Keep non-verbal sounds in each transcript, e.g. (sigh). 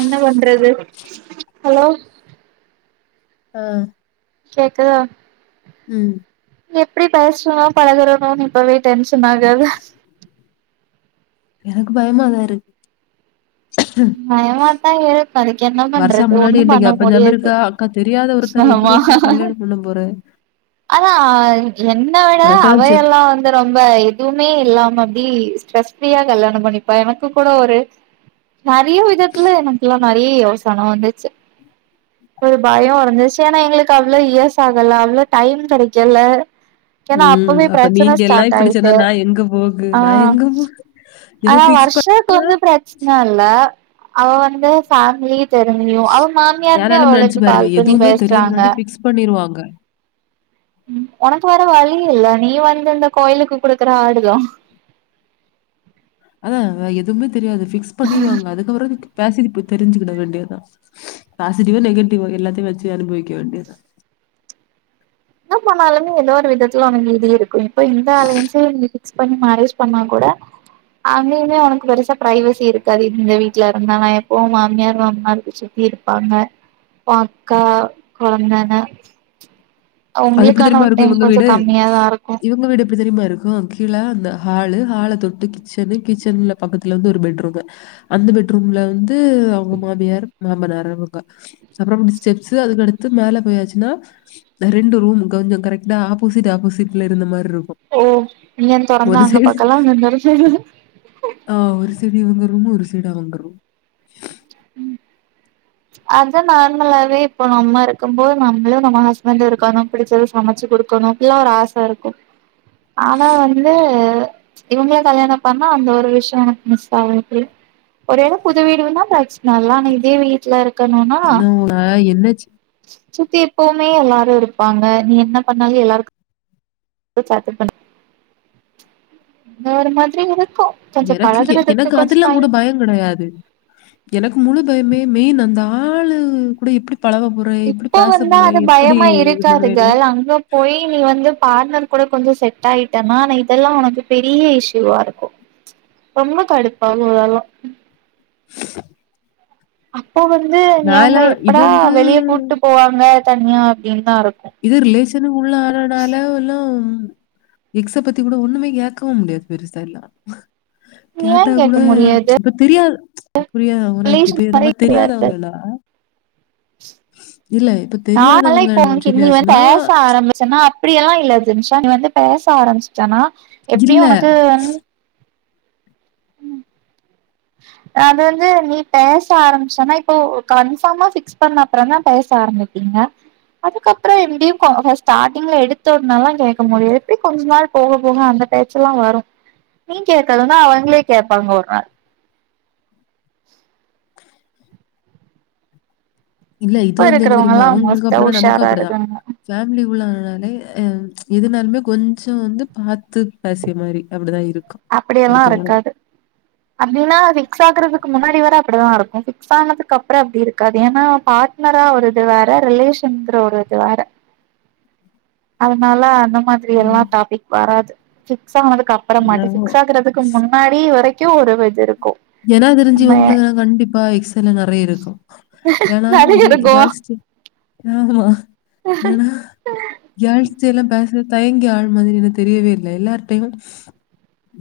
என்ன பண்றது ஹலோ ஆ கேக்குதா ம் எப்டி பேசுவேனோ பழகுவேணோனு இப்பவே டென்ஷன் ஆகுது எனக்கு பயமாதாருக்கு பயமாதா இருக்கு அதுக்கு என்ன வருஷா பண்றது முன்னாடி ஒண்ணும் என்ட்ட பண்ண ஞாபகம் ஞாபகம் முடியாது இருக்கா? அக்கா தெரியாத ஒருத்தர் எப்டி ஆமா அக்கா கல்யாணம் பண்ண போற அதா என்னடா உனக்கெல்லாம் செத் அவையெல்லா வந்து ரொம்ப எதுவுமே இல்லாம அப்டி ஸ்ட்ரெஸ் ஃப்ரீயா கல்யாணம் பண்ணிப்பா எனக்கு கூட ஒரு நெறைய விதத்துல எனக்குல்லா நெறைய யோசன வந்துச்சு ஒரு பயோ வ அந்தச்சயன்னா எங்களுக்கு அவ்ளோ இயஸ் ஆகல அவ்ளோ டைம் கெடைக்கல்ல ஏன்னா ம். அப்பவே அப்ப பிரச்சன நீங்க எல்லாம் ஸ்டார்ட் இப்படி சொன்னா ஆய்ட்டு நான் எங்க போகு? ஆ நான் எங்க போ என்ன ஆனா ஃபிக்ஸ் பண் வர்ஷாக்கு வந்து ப்ர ச்ன இல்ல அவ வந்து ஃபேமிலி தெறமியு அவ மாமியாருமே யாராலும் நெனச்சு அவளுக்கு பாரு. கால் பண்ணி எதுவுமே தெரிய பேசுறாங்க முன்னாடி பிக்ஸ் பண்ணிருவாங்க ஒனக்கு வர வழி இல்ல நீ வந்து இந்த கோயிலுக்கு குடுக்குற ஆடுதா ஆ அ எதுவுமே தெரியாது பிக்ஸ் பண்ணிருவாங்க அதுக்கப்புரோ பேசிது போய் தெரிஞ்சுக்கிட வேண்டியதா பாசிட்டிவோ நெகட்டிவோ எல்லாத்தையு வச்சு அனுபவிக்க வேண்டியதா என்ன போனாலுமே ஏதோ ஒரு விதத்துல ஒனக்கு இது இருக்கு இப்போ இந்த அலையன்ஸே பிக்ஸ் பண்ணி மேரேஜ் பண்ன கூட அங்கேயுமே ஒனக்கு பெருசா பிரைவசி இருக்காது இந்த வீட்ல இருந்தா நா எப்போவு மாமியார் மாமானார் இருக்கு சுத்தி இரு ப்பாங்க ஒ அக்கா கொழந்தனு அது எப்டி தெரியுமா இருக்கு இவுங்க கொஞ்சோ வீடு கம்மியாதா இருக்கு இவுங்க வீடு எப்டி தெரியுமா இருக்கு கீழ அந்த ஹாலு ஹால தொட்டு கிச்சன்னு கிச்சன்ல பக்கத்துல வந்து ஒரு பெட்ரூமு அந்த பெட்ரூம்ல வந்து அவுங்க மாமியார் மாமனார் அவுங்க அப்புறம் ஸ்டெப்ஸ் அதுக்கடுத்து மேல போயாச்சுனா ரெண்டு ரூமு கொஞ்சோ கரெக்டா ஆப்போசிட் ஆப்போசிட்ல இருந்த மாரி இருக்கு ஓ இங்க துறந்தா அங்க பாக்கலா அங்க துறந்தா ஆ ஒரு சைடு இவுங்க ரூமு ஒரு சைடு அவங்க ரூம் ம் அதா நார்மலாவே இப்போ நம்ம இருக்கும் போது நம்மளு நம்ம ஹஸ்பண்ட்டு இருக்கணு பிடிச்சது சமச்சு குடுக்குணு இப்டில்லா ஒரு ஆச இருக்கு ஆனா வந்து இவங்கள கல்யாணம் பண்ணா அந்த ஒரு விஷ்யோ உனக்கு மிஸ் ஆகும் இப்டி ஒரே எடம் புது வீடுன்னா பிர நல்லா நா இதே வீட்டல இருக்குனுன்னா நான் என்ன என்னச்சு சுத்தி எப்பவுமே எல்லாரு இருப்பாங்க நீ என்ன பண்ணாலு எல்லாருக்கு ஏதோ சாத்து பண் அந்த ஒரு மாரி இருக்கு கொஞ்சோ எனக்கு பழகுறதுக்கு எனக்கு கொஞ்சோ அதெல்லா கூட டைம் பயம் கெடையாது எனக்கு முழு பயமே மெயின் அந்த ஆளு கூட எப்டி பழகப் போறை எப்டி இப்போ பேச வந்தா போறை அது எப்டி பயமா இது இருக்காது பண்ணுவேது கேர்ள் அங்க போய் நீ வந்து பார்ட்னர் கூட கொஞ்சோ செட் ஆயிட்டேன்னா ஆனா இதெல்லா உனக்கு பெரிய இஷ்யூவா இருக்கு ரொம்ப கடுப்பாகு அதெல்லா அப்போ வந்து இவுங்க நான்லாம் இது எப்படா வந்து வெளிய கூட்டு போவாங்க தனியா அப்டின்னு தா இருக்கு இது ரிலேஷன் உள்ள ஆளனால ஒல்லம் எக்ஸ பத்தி கூட ஒண்ணுமே கேகவும் முடியாது பெரு சைடுல ஏ கேட்டா கூட கேட்க முடியாது இப்ப தெரியாது புரியா (unintelligible) தெரியாதவங்களா இல்ல இப்ப நானெல்லா தெரியாதவங்கன்னு (unintelligible) நீ வந்து சொல்லியாச்சுன்னா, பேச ஆரம்பி ச்ன்னா அப்டி எல்லா இல்ல ஜினிஷா நீ வந்து பேச ஆரம்பிச்சட்டன்னா இல்ல, எப்டியு உனக்கு அது வந்து நீ பேச ஆரம்பிச்சன்னா இப்போ கன்பார்மா பிக்ஸ் பண்ண அப்ரோ தா பேச ஆரம்பி ஏங்க அதுக்கப்ரோ எப்டியு ஸ்டார்ட்டிங்ல எடுத்தோவுனலல்லா கேக்க முடியு எப்டி கொஞ்ச நாள் போக போக அந்த பேச்செல்லா வரு நீ கேக்கது தா அவங்களே கேப்பாங்க ஒரு நாள் இல்ல இது இப்ப வந்து என்ன தெரியுமா இருக்கிறவங்கல்லா அவங்களுக்கு மோஸ்ட்டா அப்டிதா நமக்கு உஷாரா அப்டிதா இருக்காங்க ஃபேமிலி உள்ள ஆனாலே எதுனாலுமே கொஞ்சோ வந்து பாத்து பேசிய மாரி அப்டிதா இருக்கு அப்படியெல்லா இருக்காது அப்டின்னா பிக்ஸ் ஆக்குறதுக்கு முன்னாடி வர அப்டிதா இருக்கு பிக்ஸ் ஆனதுக்கு அப்ரோ அப்டி இருக்காது ஏன்னா பா னரா ஒரு இது வேற ரிலேஷன்ங்கிற ஒரு இது வேற அதனால அந்த மாதிரி எல்லா ம். டாபிக் வராது ஃபிக்ஸ் ஆகனதுக்கு அப்பற மாட்டே என்னவோ! ஃபிக்ஸ் ஆகுறது க்கு முன்னாடி வரைக்கு ஒரு இது இருக்கு ஏன்னா நம்ம தெரிஞ்சுகோங்கள கண்டிப்பா எக்ஸ் எல்லா நிறைய இருக்கு ஏனா நெறைய இல் இருக்கு காச்சு ஆமா ஏனா யாழச்சைய எல்லாம் பேசுற தயங்கி ஆழ் மாதிரி என தெரியவே இல்லை எல்லார்கிட்டையும்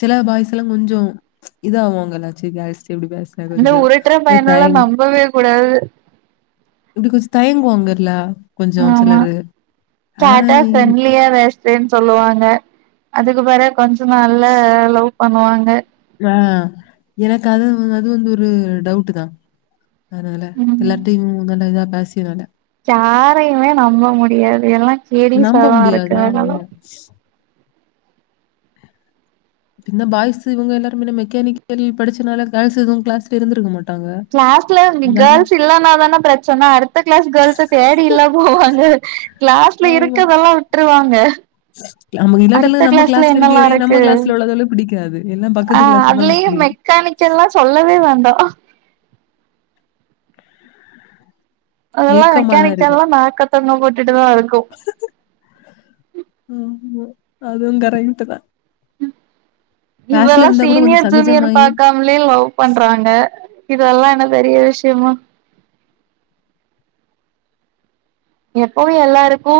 சில பாய்ஸ் எல்லாம் கொஞ்சோ இது ஆவு வாங்கல்ல சேர் கேர்ள்ஸ் கிட்ட எப்டி பேஸ்ரது அந்த கொஞ்சோ உருட்டுற ரொம்ப பையனெல்லா தயங்கி நம்பவே கூடாது இப்டி கொஞ்சோ தயங்குவாங்கலா ஆமா கேட்டா இந்- ஃப்ரெண்ட்லியா பேஸ் ன சொல்லுவாங்க அதுக்கு பிறக் கொஞ்சோ நாள்ல லவ் பண்ணுவாங்க ஆ எனக்கு அது அது வந்து ஒரு டவுட் தா அதனல்ல ம் எல்லாருட்டியு நல்ல இது அ பேசியிருவாங்க யாரையுமே நம்ப முடியாது எல்லா கேடிஸ்சா நம்ப தா முடியாது. ருக்கு அதுனால (unintelligible) இந்த பாய்ஸ் இவுங்க எல்லருமே மெக்கானிக்கல் படிச்சனால கேர்ள்ஸ் இதுவும் கிளாஸ்ல இருந்துருக்க மாட்டங்க கிளாஸ்ல கேர்ள்ஸ் இல்லைன்னாதானே பிரச்சன அடுத்த கிளாஸ் கேர்ள்ஸ் தேடில்ல போவாங்க கிளாஸ்ல இருக்கரதெல்லா விட்டுருவாங்க நமக்கு இல்லாட்டல அடுத்த நம்ம கிளாஸ்ல க்கிளாஸ்ல என்னல்லா இருக்கேய்லயே நம்ம இருக்கு கிளாஸ்ல உள்ளதுகளுக்கு புடிக்காது ஆ அதுலயு மெக்கானிக்கல்லா சொல்லவே வேண்டா அதெல்லா ஏக்கமா தான் மெக்கானிக் இருக்கும். எல்லா நாக்க தொங்க போட்டுட்டுதா இருக்கு ம் அதுவும் கரெக்ட் கிளாஸ்ல இவெல்லா இருந்தா கூட கொஞ்சம் சீனியர் ஜூனியர் சகஜமாயி பாக்காம புள்லேயே லவ் பண்றாங்க இதெல்லா என்ன பெரிய விஷயமா எப்பவு எல்லாருக்கு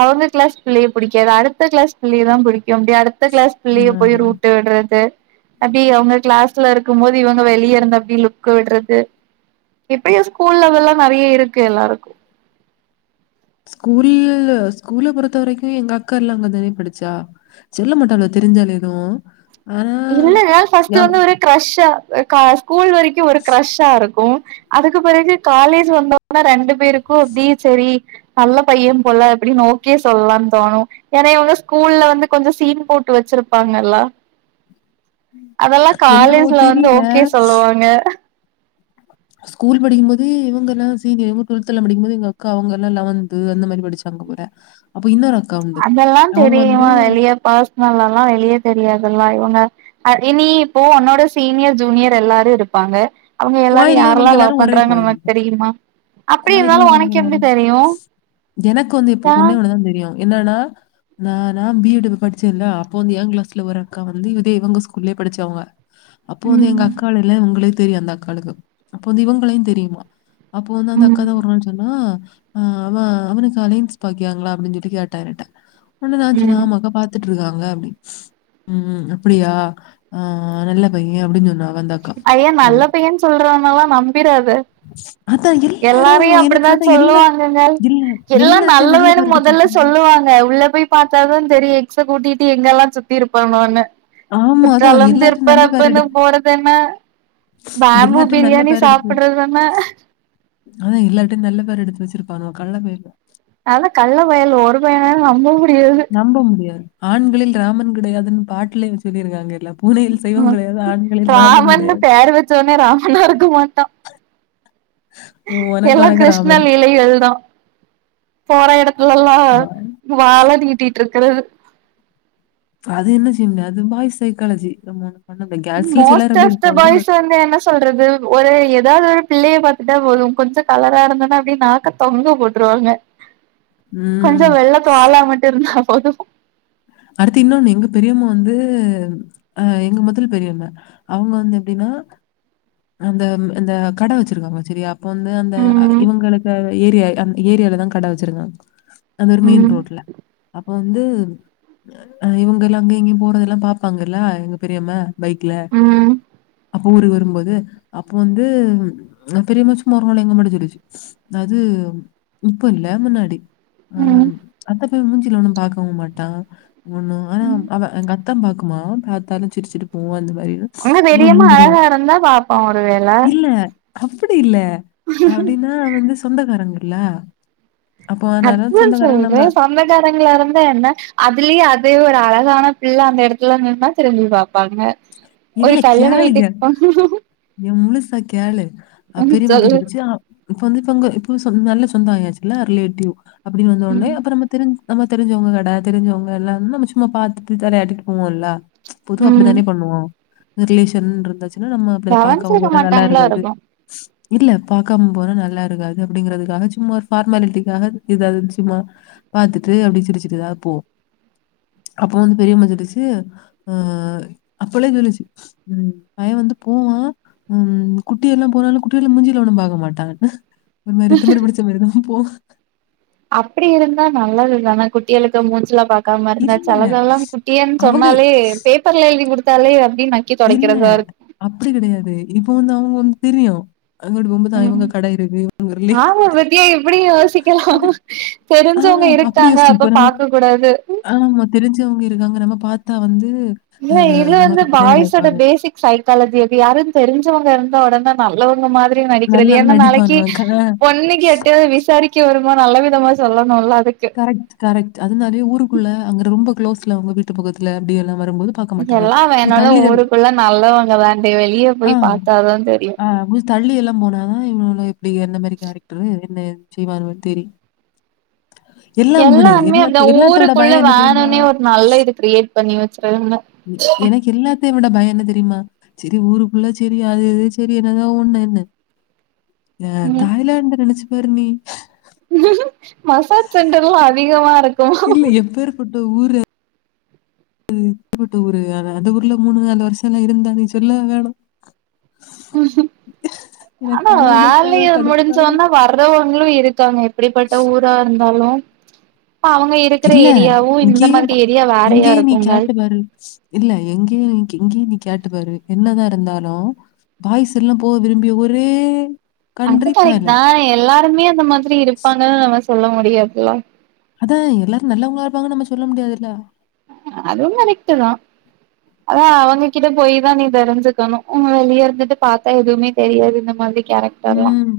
அவுங்க கிளாஸ் புள்ளைய புடிக்காது அடுத்த கிளாஸ் புள்ளைய தா புடிக்கு அப்டியா அடுத்த கிளாஸ் பிள்ளைய போய் ம். ரூட்டு விடுறது அப்டி அவுங்க கிளாஸ்ல இருக்கும்போது இவங்க வெளியே இருந்த அப்படி லுக் விடுறது இப்பய ஸ்கூல்ல அதெல்லா நிறைய இருக்கு எல்லாருக் ஸ்கூல்ல ஸ்கூல்ல பொறுத்த வரைக்கு எங்க அக்கா எல்லா அங்க தானே படிச்சா செல்ல மாட்டாலுவோ தெரிஞ்சாலு எதுவு இல்ல இருந்தாலு ஃபர்ஸ்ட் வந்து ஒரு க்ரெஷ்ஷா ஸ்கூல் வரைக்கு ஒரு க்ரெஷ்ஷா இருக்கு அதுக்கு பிறகு காலேஜ் வந்தோனா ரெண்டு பேருக்கு எப்டி சேரி நல்ல பையன் போல அப்டின்னு ஓக்கே சொல்லலானு தோணு ஏன்னா இவுங்ளா ஸ்கூல்ல வந்து கொஞ்சோ சீன் போட்டு வச்சிருப்பாங்கல்ல அதெல்லா என்னவோ காலேஜ்ல வந்து தெரியல. ஓகே சொல்லுவாங்க ஸ்கூல் படிக்கும் போதே இவுங்களால்லா சீனியர் இவங்க டுவல்த்ல படிக்கும் போது எங்க அக்கா அவங்கல்லாம் லவன்த் அந்த மாரி படிச்சோ தங்கப்போறே அப்ப இன்னொரு அக்கா உண்டு. அதெல்லா அவங்க தெரியு வந்து வெளிய பெர்சனல்லாளா வெளியே தெரியதுல்ல இவங்க அதே நீ இப்போ உன்னோட சீனியர் ஜூனியர் எல்லாரு இருப்பாங்க அவுங்க எல்லாரு கோயில்ல யாரல்லா இவங்க லவ் எல்லாரும் ஒரே பண்றாங்கன்னு கோயில் உனக்கு தான். தெரியுமா அப்டி கோயில்ல இருந்தாலு இவங்க உனக்கு எல்லாரும் எப்டி தெரியு எனக்கு வந்து இப்ப ஆ ஒன்னே ஒண்ணுதா தெரியு என்னன்னா நா நா பி எட் படிச்சேன்ல அப்போ வந்து ஏன் கிளாஸ்ல ஒரு அக்கா வந்து இதே இவுங்க ஸ்கூல்லயே படிச்சவங்க அப்போ வந்து எங்க ம் அக்கால் இல்ல உங்ளுக்கு தெரியு அந்த அக்காளுக அப்போ வந்து இவுங்களயு தெரியுமா அப்போ வந்து அந்த அக்கா ம் தா சொன்னா அவே அவன் அலைன்ஸ் பாக்கியாங்ளா அப்டின்னு சொல்ட்டு கேட்டா என்னுட்ட ஒன்னு தா சொன்ன ம் ஆமா அக்கா பாக்கு பாத்துட்டு இருக்காங்க அப்டி ம் அப்டியா ஆ நல்ல பையன் அப்டின்னு சொன்னா அவ அந்த அக்கா ஐய நல்ல உடனே. பையன்னு சொல்றான்ல்லாம் நம்பிடாத அதான் எல்லாரும் எல்லாரையும் எனக்கு அப்டித்தான் அதான் எல்லா சொல்லுவாங்கங்க இல்ல எல்லாம் நல்ல எல்லார்ட்டையும் வேணு பேர் எடுத்து முதல்ல வச்சிருந்தேன். சொல்லுவாங்க உள்ள போய் பாத்தா தான் தெரியு எக்ஸ்ஸ கூட்டிட்டு எங்க எல்லாம் சுத்தி இருப்பாணோனு ஆமா அதான் குற்றாலம் எல்லார்ட்டையும் நல்ல பேர் திருப்பர்பன்னு போறது என்ன பேம்பு எல்லார்ட்டயும் நல்ல பிரியாணி பேர் எடுத்து வச்சு சாப்பிடுறது என்ன அதான் எல்லார்ட்டயையும் நல்ல பேர் எடுத்து வச்சிருப்பாங்க கள்ள பேர் அதான் கள்ள பயல்ல ஒரு பையனாலும் நம்ப முடியாது நம்ப முடியாது ஆண்களில் ராமன் கிடையாதுன்னு பாட்டுல சொல்லியிருக்காங்கல்ல பூனையில் சைவம் கிடையாது ஆண்களில் ராமன் கிடையாது சொன்னவ ராமணா இருக்க மட்டான் உனக்கு எல்லாம் உனக்கு கிருஷ்ணன் ராமன்." லீலைகள் தான் போற இடத்துலல்லாம் ப வால நீட்டிட்டு இருக்குறது அது என்ன செய்ய முடியு அது பாய்ஸ் சைக்காலஜி நம்ம பண்ண கேர்ள்ஸ்ல சிலர் மோஸ்ட் அப்டி ஆஃப் த இருப்பாங்க பாய்ஸ் பட் வந்து என்ன சொல்றது ஒரு ஏதாவது ஒரு பிள்ளைய பார்த்துட்டா போதும் கொஞ்சம் கலரா இருந்தனா அப்டியே நாக்க தொங்க போட்டுருவாங்க ம். கொஞ்சம் வெள்ள தோள்லா மட்டும் இருந்தா போதும் அடுத்து இன்னொன்னு எங்க பெரியம்மா வந்து அ எங்க முதல் பெரிய அண்ண அவுங்க வந்து எப்டின்னா அந்த அந்த கட வச்சிருக்காங்க செரியா அப்ப வந்து அந்த ம் இவங்களுக்கு ஏரியால அந்த ஏரியாலதான் கடை வச்சிருக்காங்க அந்த ஒரு மெயின் ம் ரோட்ல அப்போ வந்து அ இவங்க எல்லாம் அங்க இங்க போறரனதெல்லாம் பார்ப்பாங்கல்ல இவங்க பெரிய அண்ணா பைக்ல ம் அப்போ ஊருக்கு வரும்போது அப்போ வந்து பெரியமாச்சான் உறவு முறை வந்து முடிஞ்சிச்சு அது இப்ப இல்ல முன்னாடி ஆ ம் அப்ப போயி மூஞ்சுயில ஒன்னும் பாக்கவு மாட்டான் ஒண்ணும் ஆனா அவ எங்க அக்கா பாக்குமா பார்த்தாலும் சிரிட்டுபோவோம் அந்த மாரி உங்க தெரியமா அழகா இருந்தா பார்ப்பான் ஒரு வேல அப்டி இல்ல அப்டின்னா வந்து சொந்தக்காரங்கள் இல்ல அப்ப நல்ல சொந்த காரங்கள் நம்ம சொந்தகாரங்கள இருந்தா என்ன அதுலேயே அதே ஒரு அழகான பிள்ளை அந்த இடத்துல நின்னா திரும்பி பார்ப்பாங்க ஒரு கல்யாணம் வீட்டுக்கு போனா நீ முலுசா கேளு பெரியமாப்பிள்ளை சொல்லு சொல்லுச்சா இப்ப வந்து இப்பங்க இப்ப நல்ல சொந்தம் ஆயாச்சு இல்ல ரிலேட்டிவ் அப்டின்னு வந்தோனே ம் அப்பறம் நம்ம தெரிஞ் நம்ம தெரிஞ்சவங்க கடை தெரிஞ்சவங்க எல்லாம் நம்ம சும்மா பார்த்துட்டு தலையாட்டிட்டு போவோம் இல்ல பொதுவா ம் அப்டித்தானே பண்ணுவோம் ரிலேஷன் இருந்தாச்சுன்னா நம்ம அப்டி பாக்காம கவனிச்சிருக்க போற நல்லா மாட்டாங்களா இருக்காது இருக்கு (inaudible) இல்ல பார்க்காம போனா நல்லா இருக்காது அப்டிங்கறதுக்காக சும்மா ஒரு ஃபார்மாலிட்டிக்காக ஏதாவது சும்மா பார்த்துட்டு அப்டியே சிரிச்சிட்டுதான் போவோ அப்போ வந்து பெரியம்மா திட்டுச்சு ஆ அப்பவே சொல்லுச்சி ம் பையன் வந்து போவான் ம் குட்டி எல்லாம் போனாலும் குட்டிகல மூஞ்சிய ஒண்ணும் பாக்க மாட்டாங்கன்னு முன்ன மேரி திமிர பிடிச்சு மாரிதா போவோம் அப்டி இருந்தா நல்லா தான குட்டிகளுக்கு மூச்சுலாம் பார்க் க்காம இருந்தா இல்ல. சிலதெல்லா குட்டியன்னு அவங்க சொன்னாலே பேப்பர்ல எழுதி குடுத்தாலே அப்டின்னு இல்ல அப்டி கெடையாது இப்போ வந்து அவங்க வந்து தெரியும் அங்கட்டு போ போது தா இவங்க கடை இருக்கு இவங்கஊர்லே ஏ இப்டி யோசிக்கலா ஆ தெரிஞ்சவங்க அப்படி இருக்காங்க யோசிச்சு அப்ப இப்ப நம்ம பாக்க கூடாது ஆமா தெரிஞ்சவங்க இருக்காங்க நம்ம பாத்தா வந்து இவ அ இது நம்மள வந்து பத்தி என்ன பாய்ஸோட நினைப்பாங்க? பேசிக் சைக்காலஜி அது யாரு தெரிஞ்சவங்க இருந்தா ஒடனே நல்லாவங்க மாதிரி எப்டி நல்லா நடிக்கிறது என நாளைக்கு நடிப்பானுவ பொண்ணு கேட்டு விசாரிக்க அன்னைக்கு நல்ல விதமா சொல்லணும்ல்ல அதுக்கு கரெட்டு கரெட்டுஅதனாலயோ ஊருக்குள்ள அங்க ரொம்ப குளோஸ்ல அவங்க வீட்டு பக்கத்துல அப்டி எல்லா வருபோது எல்லா வேணாலு ஊருக்குள்ள நல்லவங்க தாண்டி வெளிய ஆ, போயி பாத்தாதா தெரியு ஆ கொஞ்சம் தள்ளி எல்லா போனாதா இவ்ளோள இப்டி என்ன மாரி கேரக்டரு என்ன ஏது செய்வானுவே தெரியு எல்லாம் விடு எல்லாருமே அந்த எல்லாத்த எல்லாத்த விட ஊருக்குள்ள பய என்ன தெரியுமா வேணும்னே ஒரு நல்ல இது கிரியேட் பண்ணி வச்சிருங்க எனக்கு எல்லா எல்லாத்தயு விட பய என்ன தெரியுமா சேரி ஊருக்குள்ள சேரி அது இது சேரி என்னதா ஒண்ணு என்னு அ ம் தாய்லான்ட நெனைச்சு பாரு நீ மசாஜ் சென்டர்ல்லா அதிகமா இருக் இல்ல எப்பேர் பட்ட ஊரு (unintelligible) ஊரு வே அந்த ஊருல மூணு நாலு வருஷம்ல்லா இருந்தா நீ சொல்ல வேணு எனக்கு ஆனா அத நெனச்சா வேலய தான் கடுப்பா முடிஞ்சவனே வர்றவங்களு இருக்காங்க எப்படிப்பட்ட ஊரா இருந்தாலு அப்ப அவங்க இருக்கிற இல்ல ஏரியாவு இந்த இங்கேயே மாதிரி ப- ஏரியா வேறயா இங்கேயே இருக்குங்க (inaudible) இல்ல எங்கயு நீ எங்கயு நீ கேட்டு பாரு என்னதா இருந்தாலு பாய்ஸ் எல்லா போக விரும்பிய ஒரே அது கண்ட்ரி கரெக்ட் தா தாய்லாந்து எல்லாருமே அந்த மாதிரி இருப்பாங்கன்னு நம்ம சொல்ல முடியாதுல அது எல்லாரு நல்லவங்களா இருப்பாங்கனு நம்ம சொல்ல முடியாதுல்ல அதுவு கரெக்ட் தா அதா அவங்ககிட்ட போய் தா நீ தெரிஞ்சுக்கணு உங்க வியர்ந்துட்டு பாத்தே எதுவுமே தெரியாது இந்த மாரி கேரக் ம்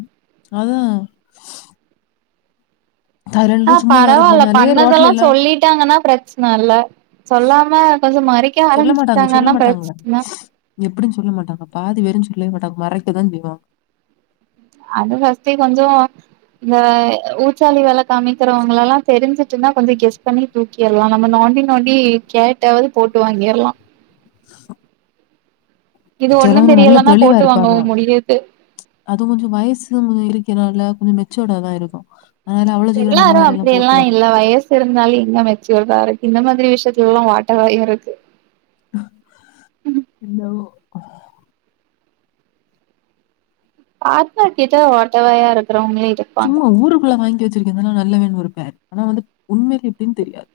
அதா அ தாய்லாந்துல சும்மா வேற பரவாயில்ல போனாலே பண்ணதெல்லா ரோட்ல எல்லாம் சொல்லிட்டாங்கன்னா பிரச்சன இல்ல சொல்லாம கொஞ்சோ மறைக்க ஆரம்பிச்சிட்டாங்கன்னா பிரச்சன எப்டின்னு சொல்ல மாட்டாங்க பாதி வேரு சொல்லவே மாட்டாங்க மறைக்க தா செய்வாங்க அது ஜாஸ்தி கொஞ்சோ இந்த ஊச்சாலி வேல காமிக்கிறவங்கள எல்லா தெரிஞ்சிட்டுனா கொஞ்சோ கெஸ் பண்ணி தூக்கிரலா நம்ம நோண்டி நோண்டி கேட்டாவது போட்டு வாங்கிரலா இது ஒண்ணு செலவுனுங்க நல்ல தெரியலன்னா தெளிவா போட்டு வாங்கவு இருப்பானுவோ முடியாது அதுவு கொஞ்சோ வயசு இருக்கிறனால கொஞ்சோ மெச்சோர்டா தா இருக்கு எல்லாரு அப்டி எல்லா இல்ல வயஸ் இருந்தாலு எங்க மெச்சூடா இருக்கு இந்த மாதிரி விஷயத்துல எல்லா ஓட்டவாயு இருக்கு ஹலோ அத்தா கிட்ட ஓட்டவையா இருக்கறவங்களே இது சும்மா ஊருக்குள்ள வாங்கி வச்சிருக்கே நல்லவேன் ஒரு பேர் ஆனா வந்து உண்மையில எப்டின்னு தெரியாது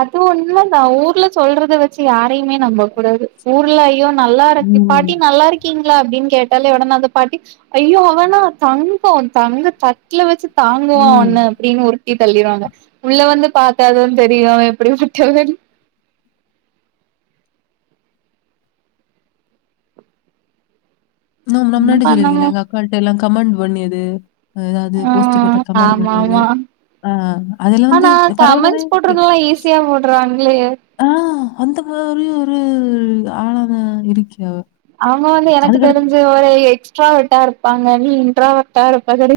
அது உண்மதா ஊர்ல சொல்றத வச்சு யாரையுமே நம்ப கூடாது ஊர்ல நல்லா இருக்கு ம். பாட்டி நல்லா இருக்கு க்கீங்களா அப்டின் கேட்டாலே ஒடனே அந்த பாட்டி அய்யோ அவனா தங்கோ தங்க தட்ல வச்சி தாங்குவா ம் ஒன்ன அப்டின்னு உருடி தள்ளிடுவாங்க உள்ள வந்து பாத்தாதா தெரி யு இவே எப்டி பட்டவன்னு நா நா என்ன முன்னாடி சொல்லிருங்கேன்ல பண்ணமு எங்க அக்காட்ட எல்லா கமாண்ட் பண்ணியது ஏதாவது ஆ போஸ்ட் போட்டா கமெண்ட் ஆமா பண்ணியது ஆமா ஆ அதுல வந்து பரவ தானே கேம் போடுறாங்களே ஆ அந்த மாதிரியு ஒரு ஆளாதா இருக்கியா அவங்க வந்து எனக்கு தெரிஞ்ச வரையு எக்ஸ்ட்ரா வெர்ட்டா இருப்பாங்க நீ இன்ட்ரா வெர்ட்டா இருப்ப அது எனக்கு